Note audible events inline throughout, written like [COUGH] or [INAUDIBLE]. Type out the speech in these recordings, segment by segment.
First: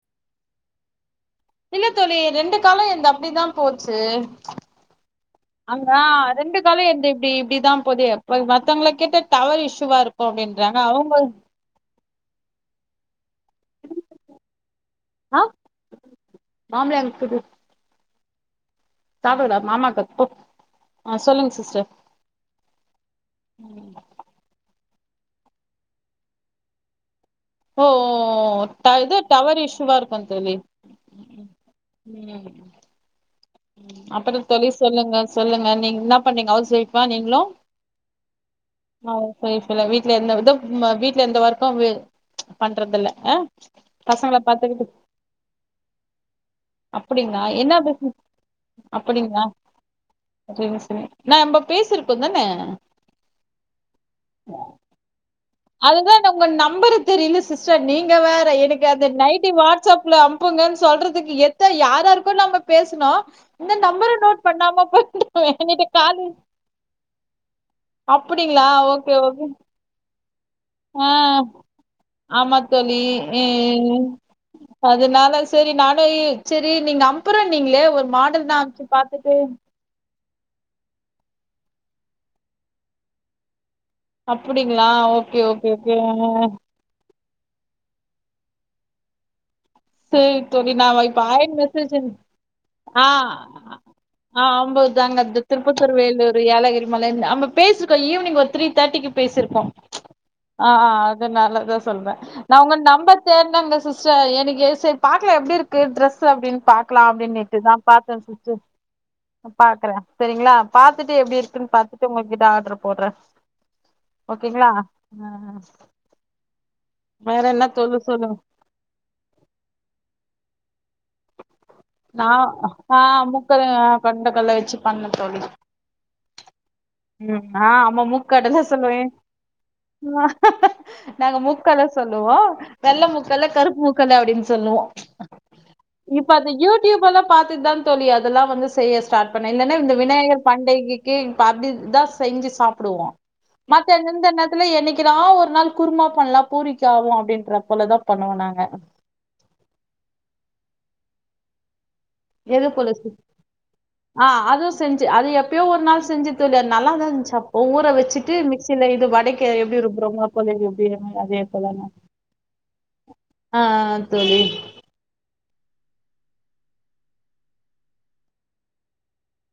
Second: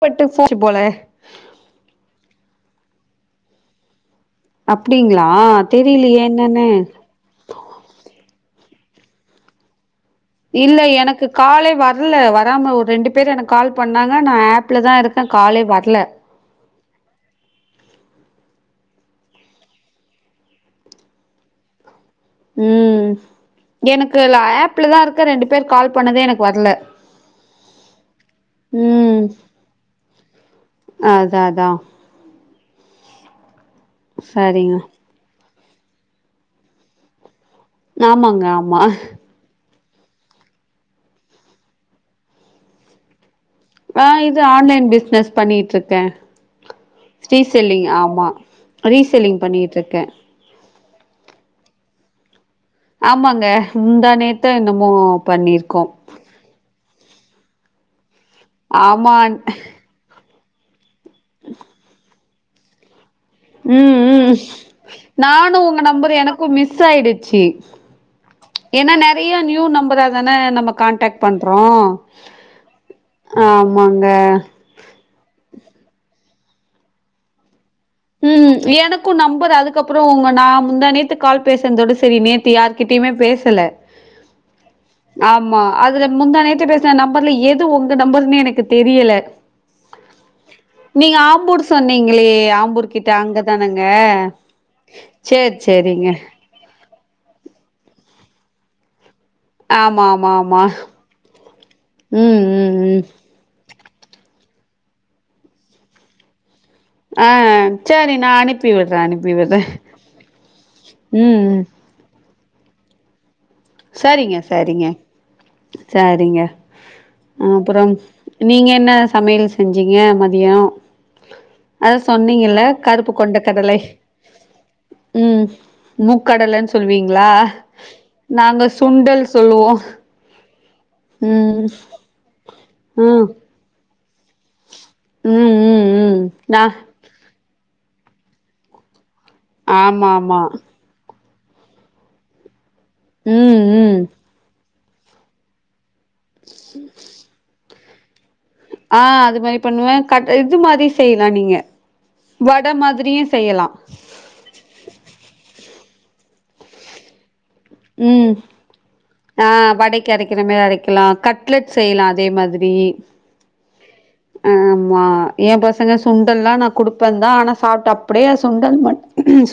பட்டு போச்சி போல இல்ல தோழி ரெண்டு காலு என்து அப்டிதா போச்சு அப்டிங்களா அங்க தெரியலையே ரெண்டு என்னன்னு காலோ என்து இப்டி இப்டிதா போது இப்ப மத்தவங்கள கேட்டா டவர் இஷ்யூவா இருக் இல்ல எனக்கு காலே வர்ல வராம ஒரு ரெண்டு பேர் எனக்கு கால் பண்ணாங்க நா ஆப்ல தா இருக்கே ஆ காலே வரல மாம்பழம் ஆ, சொல்லுங்க சிஸ்டர் ம் எனக்கு ல ஆப் ஆப்லதா இருக்க ரெண்டு பேர் கால் பண்ணதே எனக்கு வரல ஓ இது ம் டவர் இஷ்யூவா இருக்கு தோழி, அதா அதா ம் அப்பற தோழி சரிங்க சொல்லுங்க சொல்லுங்க நீங்க என்னா பண்ணீங்க ஹவுஸ் ஒய்ஃப்பா நீங்களு ஆமாங்க ஆமா சொல்ல வீட்ல எந்த இது ம் வீட்ல எந்த ஒர்க்கு இ பண்றதில்ல அ ஆ இது ஆன்லைன் பிஸ்னஸ் பண்ணிட்டு இருக்கே, ஸ்ரீசெல்லிங் ஆமா ரீசெல்லிங் அப்படிங்களா பண்ணிட்டு இருக்கே சரி சரி நம்ப பே செரி இப்ப என்னன்ன ஆமாங்க முந்தானேத்தே என்னமோ பண்ணிருக் அதுதா நா உங்ள உன்ன அம்பரத்தர் இல்ல சிஸ்டர் நீங் வேற எனக்கு அது ஆமா நைட்டு வாட்ஸ் அப்ல அனுப் ப்புங்கன் சொல்றத்துக்கு எத்த யாரார்க்கோ நம்ம பேசுனோ இந்த உம் நம்பர உம் நோட் பண்ணாம போயிட்டோ நானு உங்க என்கிட்ட நம்பர் காலு எனக்கு மிஸ் ஆயிடுச்சு அப்டிங்களா ஏனா ஓகே நெறையா ஓகே நியூ நம்பரா ன் நம்ம ஆ கண்டாக்ட் பண்றோ ஆமா தோழி இ ஆமாங்க செரி நானு செரி நீங்க அம்புறம் நீங்ளே ஒரு மாடல் ம் மாருச்சு எனக்கு பாக்கட்டும் நம்பர் அதுக்கப்புறோ உங்க நா முந்தா நேத்து கால் பேசன்தோட செரி நேத்து யார்கிட்டயுமே பேசல அப்டிங்ளா ஓகே ஓகே போகனு ம்பர்ல எது ஒங்க நம்பர்ன்னே எனக்கு தெரியல சேரி தெரி நா நீங்க வைப்பாய் ஆம்பூர் நிற்த்தச் சொல்லு சொன்னீங்களே ஆம்பூர் கிட்ட அவ்ங்கப் போனாங்ளா சேரி சேரிங்க கிரிமலன்னு அந்த பேசிருக்கோ ஈவ்னிங் ஒரு த்ரீ தேர்ட்டிக்கு பேசிருப்போ ஆமா ஆமா ஆமா ஆஹ் ஆஹ் அதனாலதா சொல்றே ம் நா உங்க ம் ம் நம்பர் தேட்னேங்க சிஸ் சோ எனக்கே சேரி பாக்லா எப்டி இருக்கு ட்ரெஸ் அப்டின் பாக்லா ஆ அப்டின்னுட்டுதா சரி பாத்தேங் நா சிஸ்டர் அனுப்பி விட்றே அனுப்பி அஹ் விட்றே பாக்கறே செரிங்ளா பாத்துட்டு எப்டி ம் ம் இருக்குன் பாத்துட்டு ஒங்களுக்கு இப்ப ஆடர்ரு போடுறே சரிங்க ஓகேங்களா சரிங்க ஆ சரிங்க வேற என்ன அப்றம் தோழி சொல்லுங்க நீங்க என்ன சமையல் செஞ்சு சீங்க மதியோ அதா நா சொன்னீங்கல்ல ஆ கருப்பு கொண்ட முக்கட கடல கொண்ட கடல வச்சு பண்ணே தோழி உம் மூக்கடலன் சொல்வீங்ளா கடல சொல்லுவே நா நாங்க ம் மூக்கட்ல சொல்லுவோ வெள்ள ம் மூக்கட்ல கருப்பு க்கட்ல அப்டின் சொல்லுவே ம் ம் ம் இப்ப அது நா யூட்யூப் எல்லா பாத்துட்டு தா தோழி அதெல்லா வந்து செய்ய ஸ்டார்ட் பண்ணே இல்லனா இந்த ஆமா ஆமா விநாயகர் பண்டிகைக் கி படிதா செஞ்சு சாப் டுவோ ம் மத்த ம் இந் இந்த நேரத்துல என்னைக்கு குறா ஒரு நாளு குருமா பண்லா பூரிக்காவு அப்டின்ற போலதாப் பண்ணுவோ நாங் ஆ அது மாரி பண்ணுவே கட் இது மாரி செய்லா நீங்க வட மாதிரியு செய்யலா ஆ அதுவு செஞ்சு அது எப்பயோ ஒர் நாள் செஞ்சந் தோழி அது நல்லாதா இருஞ்சு அப் ஒவ் ஊர ம் வச்சுட்டு மிக்சில இது வடைக்க ஆ எப்டி வடைக்கு ருக்குறோமோ அரைக்கிற மாரி அரைக்கலா [UNINTELLIGIBLE] அதே போல கட்லெட் செய்யலா அதே மாதிரி ஆ ஆ ஆ தோழி ஏம் பசங்க சுண்டல்லா நா குடுப்பந்தா ஆனா சாப்ட்ட அப்டியே சுண்டல் மட்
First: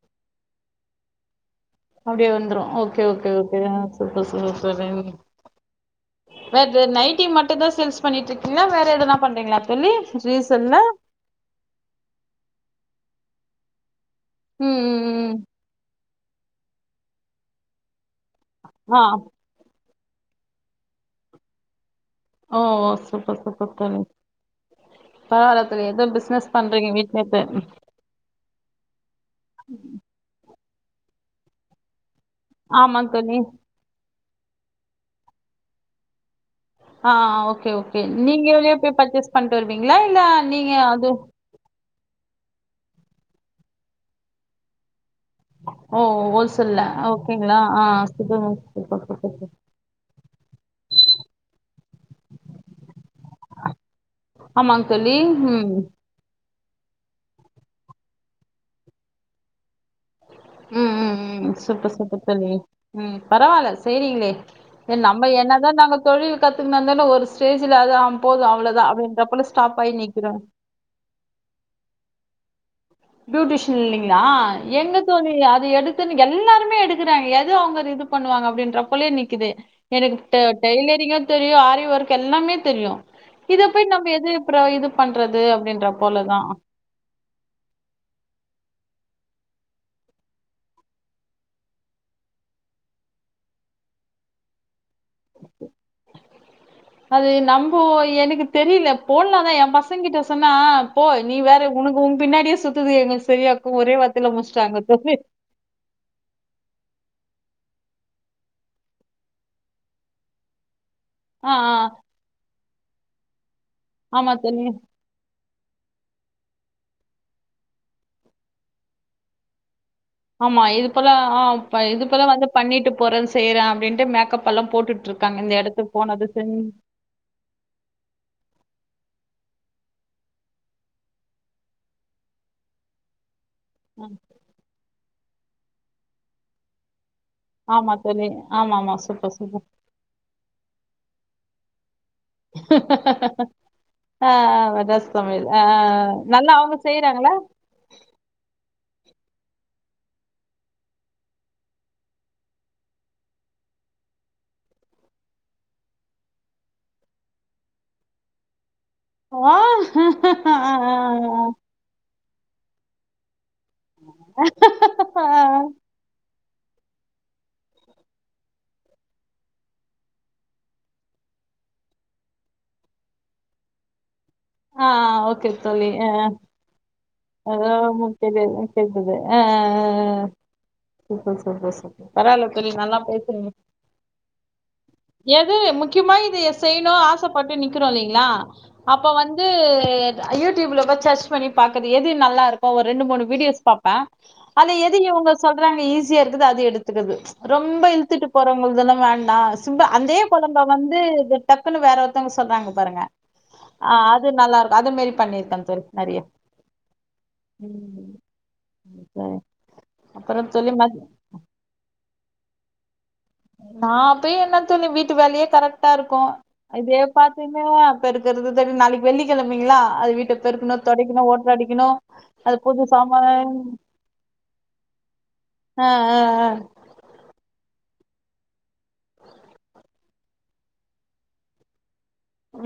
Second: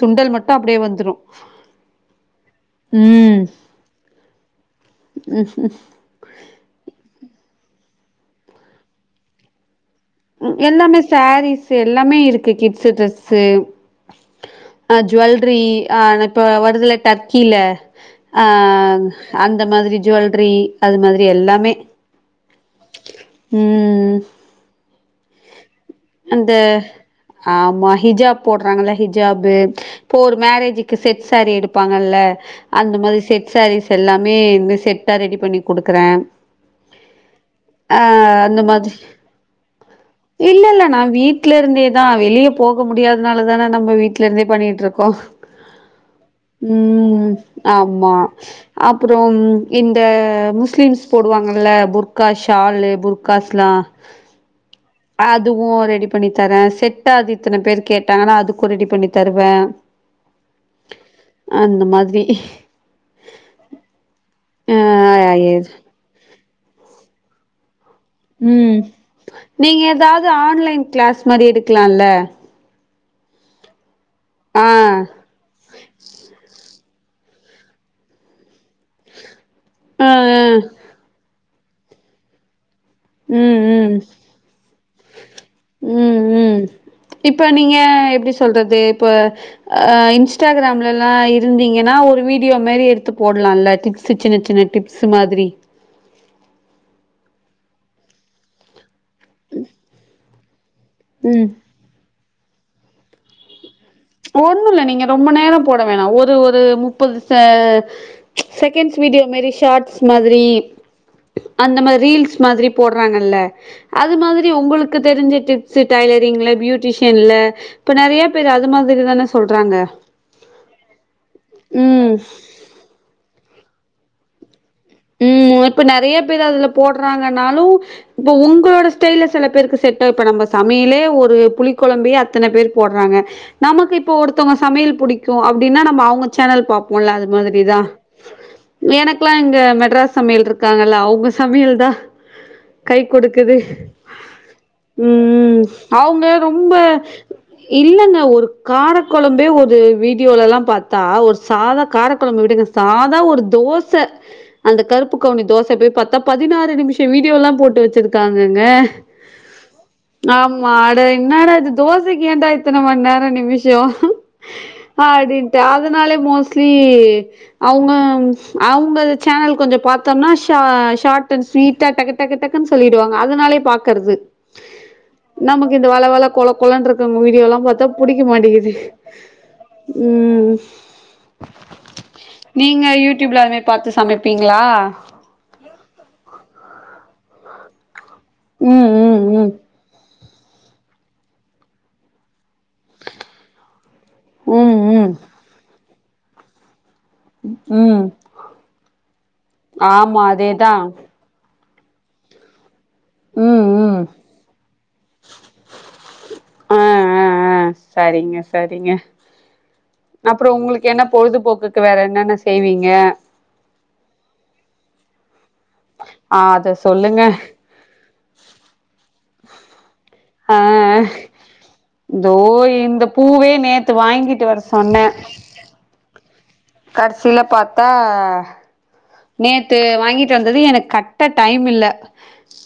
சுண்டல் மட்டு அப்டியே வந்த்ரு அப்டியே வந்த்ரு ஓகே ஓகே ஓகே ஆ சூப்பர் சூ [UNINTELLIGIBLE] வேற நைட்டி மட்டுந்தா சேல்ஸ் பண்ணிட்ருக்கிங்ளா வேற எதுனா பண்றிங்ளா தோழி ரீசெல்ல எல்லாமே சாரீஸ் எல்லாமே இருக்கு கிட்ஸு ட்ரெஸ்சு ம் அ ம் ம் ஜுவெல்ரி ஆ இப்ப வருதுல டர்க்கில ஆ ஆ அந்த மாதிரி ஜுவல்ரி அது மாதிரி எல்லாமே ஓ ஓ சூப்பர் சூப்பர் தோழி ம் பரவால அந்த ஆமா ஹிஜாப் போடுறாங்கள ஹிஜாபு இப்போ ஒரு மேரேஜுக் கு செட் சாரீ எடுப்பாங்கல்ல அந்த ஆமா மாரி தோழி செட் சாரீஸ் எல்லா மே செட்டா ரெடி பண்ணி குடுக்குற ஆ ஓகே ஓகே நீங்களே மாதிரி போய் பர்ச்சேஸ் பண்ட்டு வருவிங்ளா இல்ல நீங்க நா அது வீட்லருந்தே தா வெளிய போக முடியாததுனால தானே நம்ம வீட்ல இருந்தே பண்ணிட்ருக்கோ ஓ ஹோல்சேல்ல ம் ஓகேங்களா ஆ ஆமா சூப்பர் சூப்பர் அப்றம் சூப்பர் இந்த முஸ்லீம்ஸ் போடுவாங்கல்ல புர்கா ஷாலு புர் காஸ்லா ஆமாங்க தோழி அ துவு ம் ரெடி பண்ணி தரே செட்டா அது இத்தன பேர் கேட்டாங்கனா அதுக்கு ரெடி பண்ணி தருவே ம் ம் ம் சூப்பர் சூப்பர் மாதிரி தோழி ம் பரவால்ல செய்றிங்ளே ஆ நம்ம எது என்னதா நாங்க தொழில் கத்துக்குந்த ஒருஸ்டேஜ் உம் நீங்க ஆயி ஏதாவது நிக்கிறோ ஆன்லைன் கிளாஸ் மாதிரி எடுக்கலாம்ல பியூட்டிஷியன் எங்க தோழிஅது எடுத்துன்னு எல்லாருமே எடுத்து இருக்காங்க எது அவுங்க இது பண்ணுவாங்க அப்டின்ற போலீ நக்குது ஆ எனக்கு ஆ ட்லரிங்கும் தெரியும் ஆ ஒருக்கு எல்லாமே தெரியு ம் இத போய் ம் நம்ம எது இப்புறம் இது பண்றது அப்படின்ற ம் போலதா எப்படி சொல்றது இப்ப இன்ஸ்டாகிராம்ல எல்லாம் இருந்தீங்கன்னா ஒரு வீடியோ மாரி எடுத்து போடலாம் டிப்ஸு சிண்ண மாதிரி ஓ எனக்கு தெரில போடலாம் தான் என் பசங்கிட்ட சொன்னா போ நீ ம் வேற உனக்கு பின்னாடியே சுத்துது எங்களுக்கு தெரியாது ஒண்ணும் இல்ல நீங்க ரொம்ப நேரம் போட வேணா ஒரு ஒரு முப்பதுச செகண்ட்ஸ் வீடியோ மரி ஷார்ட்ஸ் மாதிரி ஆ அந்த ஆ, மாரி ரீல்ஸ் மாதிரி போட வாங்கல [UNINTELLIGIBLE] அது ஆமா மாதிரி தோழி உங்களுக்கு தெரிஞ்ச டிப் டைலரிங்ல பியூட்டிஷியன்ல இப்ப நெறைய பேரு அது மாரி க்கு தான சொல்றாங்க ஆமா இது போல ஆ இது ம் போல வந்து பண்ணிட்டு போறேன்னு செய்யறே அப்டின்ட்டு மேக்கப் எல்லாம் போட்டுட்டு இருக்காங்க இந்த உம் இப்ப இடத்துக்கு நெறைய போனது பேர் செஞ்சு அதுல போடுறாங்கன்னாலு இப்ப உங்களோட ஸ்டைல சில பேருக்கு செட்ட இப்ப நம்ம சமையலே ஒரு புளி கொழம்ப அத்தனை பேர் போடுறாங்க நமக்கு இப்ப ஒருத்தவங்க சமையல் பிடிக்கூ அப்பின்னா நம் அவுங்க சேனல் பாப்போம்ல அது மாதிரிதா ஆமா செரி ஆமா ஆமா எனக்கெல்லா சூப்பர் இங்க சூப்பர் சமையல் இருக்காங்கல்ல அவுங்க சமையல் தான் கை கொடுக்குது ஆஹ் ரஸ் சமையல் உம் ஆஹ் அவுங்க நல்லா ரொம்ப அவங்க செய்யறாங்களா இல்லைங்க ஒரு கார ர கொழம்பே ஒரு வீடியோல எல்லாம் பார்த்தா ஒரு சாதா காரைக்கொழம்பு விடுங்க சாதா ஒரு தோச அந்த கருப்பு கவுனி தோச போய் பார்த்தா பதினாறு நிமிஷோ வீடியோ எல்லாம் போட்டு வச்சிருக்காங்கங்க ஆ ஆமா இன்னாட அது தோச [UNINTELLIGIBLE] மண்ணேிஷம் அப்படின்ட்டு அதனாலே மோச அவுங்க அவுங்க சேனல் கொஞ்சோ பாத்தம்னா ஷ ஷார்ட் அண்ட் ஸ்வீட்டா டக்கு டக்கு டக்குன் சொல்லிடுவாங்க அதனாலே பாக்கறது ஆஹ் ஆஹ் ஓகே தோழி எஹ் எஹ் கொலன்னு இருக்கவங்க வீடியோல்லா அதல்லா பாத்தா நமக் புடிக்க தெரியாது மாட்டேங்குது [UNINTELLIGIBLE] அஹ் ம் அஹ் அஹ் அஹ் அஹ் பரவால்ல தோழி நல்லா பேசறீங்க வெப்பீங்களா எது முக்கியமா இதைய செய்ணு ஆசப்பட்டு நிக்கிறோ இல்லீங் களா ம் அப்ப ம் வந்து ம் அ யூடியூப்ல போய் சர்ச் பண்ணி பாக்கறது எது நல்லாருக்கு ஒரு ரெண்டு மூணு வீடியோஸ் பாப்பே அதுல எதுங்க ம் ம் உங்க சொல்றாங்க ஈ ஸியா இருக்குதோ அது எடுத் துகறது ரொம்ப ம் இழுத்துட்டு போறவங்கள்தெல்லா வேண்டா நம்ப அதே ஆமா கொழம்ப அதேதா வந்து [UNINTELLIGIBLE] டக்குனு வேற ஒருத்தவங்க சொல்றாங்க பாருங்க ம் ம் ஆஹ் அது நல்லாருக்கு அது மேரி பண்ணிருக்கே தோழி நறிய [INAUDIBLE] ஆ ஆ ஆ சரிங்க சரிங்க அப்பறோ அப்புறோ தோழி உங்களுக்கு மத் என்ன பொழுதுபோக்குக்கு வேற என்னென்ன செய்வீங்க நா அப்பயு என்ன தோழி வீட்டு வேலயே கரெக்ட்டா இருக்கு ஆ அத இதே சொல்லுங்க பாத்தய்மே பெருக்கறது [UNINTELLIGIBLE] நாளைக் வெள்ளிக்கெழமைங்ளா அது வீட்டு ஆஹ் இதோ அது புது இந்த பூவே சாமான் நேத்து வாங்கிட்டு வர சொன்னே ஆஹ் கடசில பாத் தா நேத்து வாங்கிட்டு வந்தது எனக் கட்ட டைம் இல்ல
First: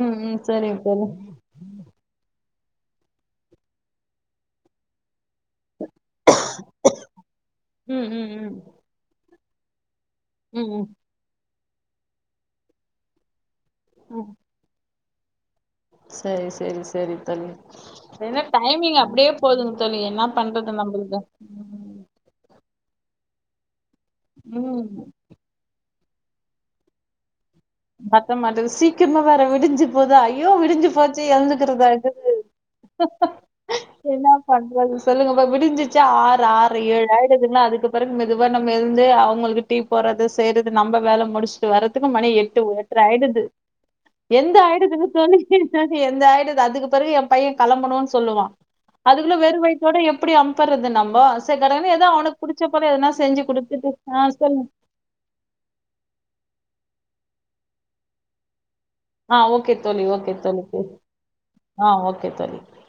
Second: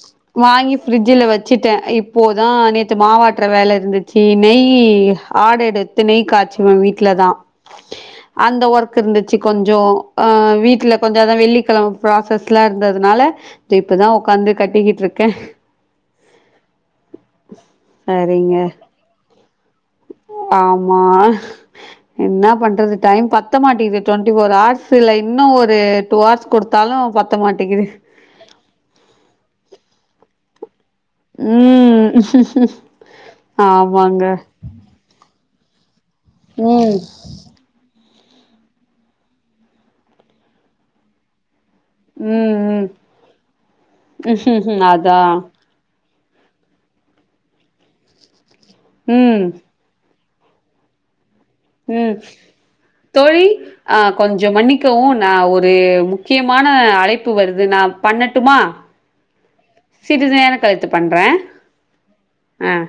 ம் ம் வாங்கி சரிங்க தோழி ஃபிரிட்ஜுல வச்சுட்டே இப்போ தா நேத்து மாவாட்ற வேல இருந்துச்சி நெய் ஆட எடுத் து நெய் காச்சுவே வீட்ல தா ம் ம் ம் அந்த ஒர்க்கு இர்ந்து ச்சு கொஞ்சோ ம் ம் [UNINTELLIGIBLE] தா வெள்ளிக்கெழம ப்ராசஸ்லா இர்ந்ததுனால ட்டு இப்ப தா ஒக்காந்து கட்டிகிட்ருக் கே செரி செரி செரி தோழி தெனோ சரிங்க டைமிங் அப்டியே போதுங்க தோழி என்ன பண்றது ஆமா நம்மளுக்கு என்னா பண்றது டைம் பத்த மாட்டிகிது ட்வெண்டி ஃபோர் ம் ஆர்ஸ்ல இன்னு ஒரு டூ ஆர்ஸ் குடுத்தாலு பத் பத்த மாட்டுது சீக்கிரமா வேற விடிஞ்சு போதா ஐ யோ விடிஞ்சு போச்சு எழுந்துக்றதா இது ம் ஆமாங்க என்னா பண்றது சொல்லுங்க இப்ப விடிஞ்சிச் ச்சு ஆறு ஆட்ற ம் ஏழு ஆயிடுதுங்ளா அதுக்கு பிறகு மெதுவா நம்ப எழுந்து அவுங்ளுக்கு டீ போட்றது செய்றது நம்ப வேல முடிச் வரத்துக்கு மணி எட் டு ம் எட்ற ஆயிடுது எந்த ம் ஆயிடுதுனு அதா தோழி ந்த ஆயிடுது அதுக்கு பிறகு ஏ பைய களம்புனுனு சொல்லுவா அதுகுள்ள ம் வெறு வய்த்தோட எப் எப்டி அன்ப்புறது நம்போ சரி கடகடன்னு ஏதோ ம் அவனுக்கு புடிச்ச போல எதனா செஞ்சு தோழி குடுத்துட்டு ஆ கொஞ்சோ சொல்லுங்க மன்னிக்கவு நா ஒரு முக்கியமான அழைப் பு வருது நா பண்ணட்டுமா ஆ ஓகே தோழி ஓகே சிறிது நேரோ தோழி கழித்து பண்றே ஆ ஓகே தோழி ஆ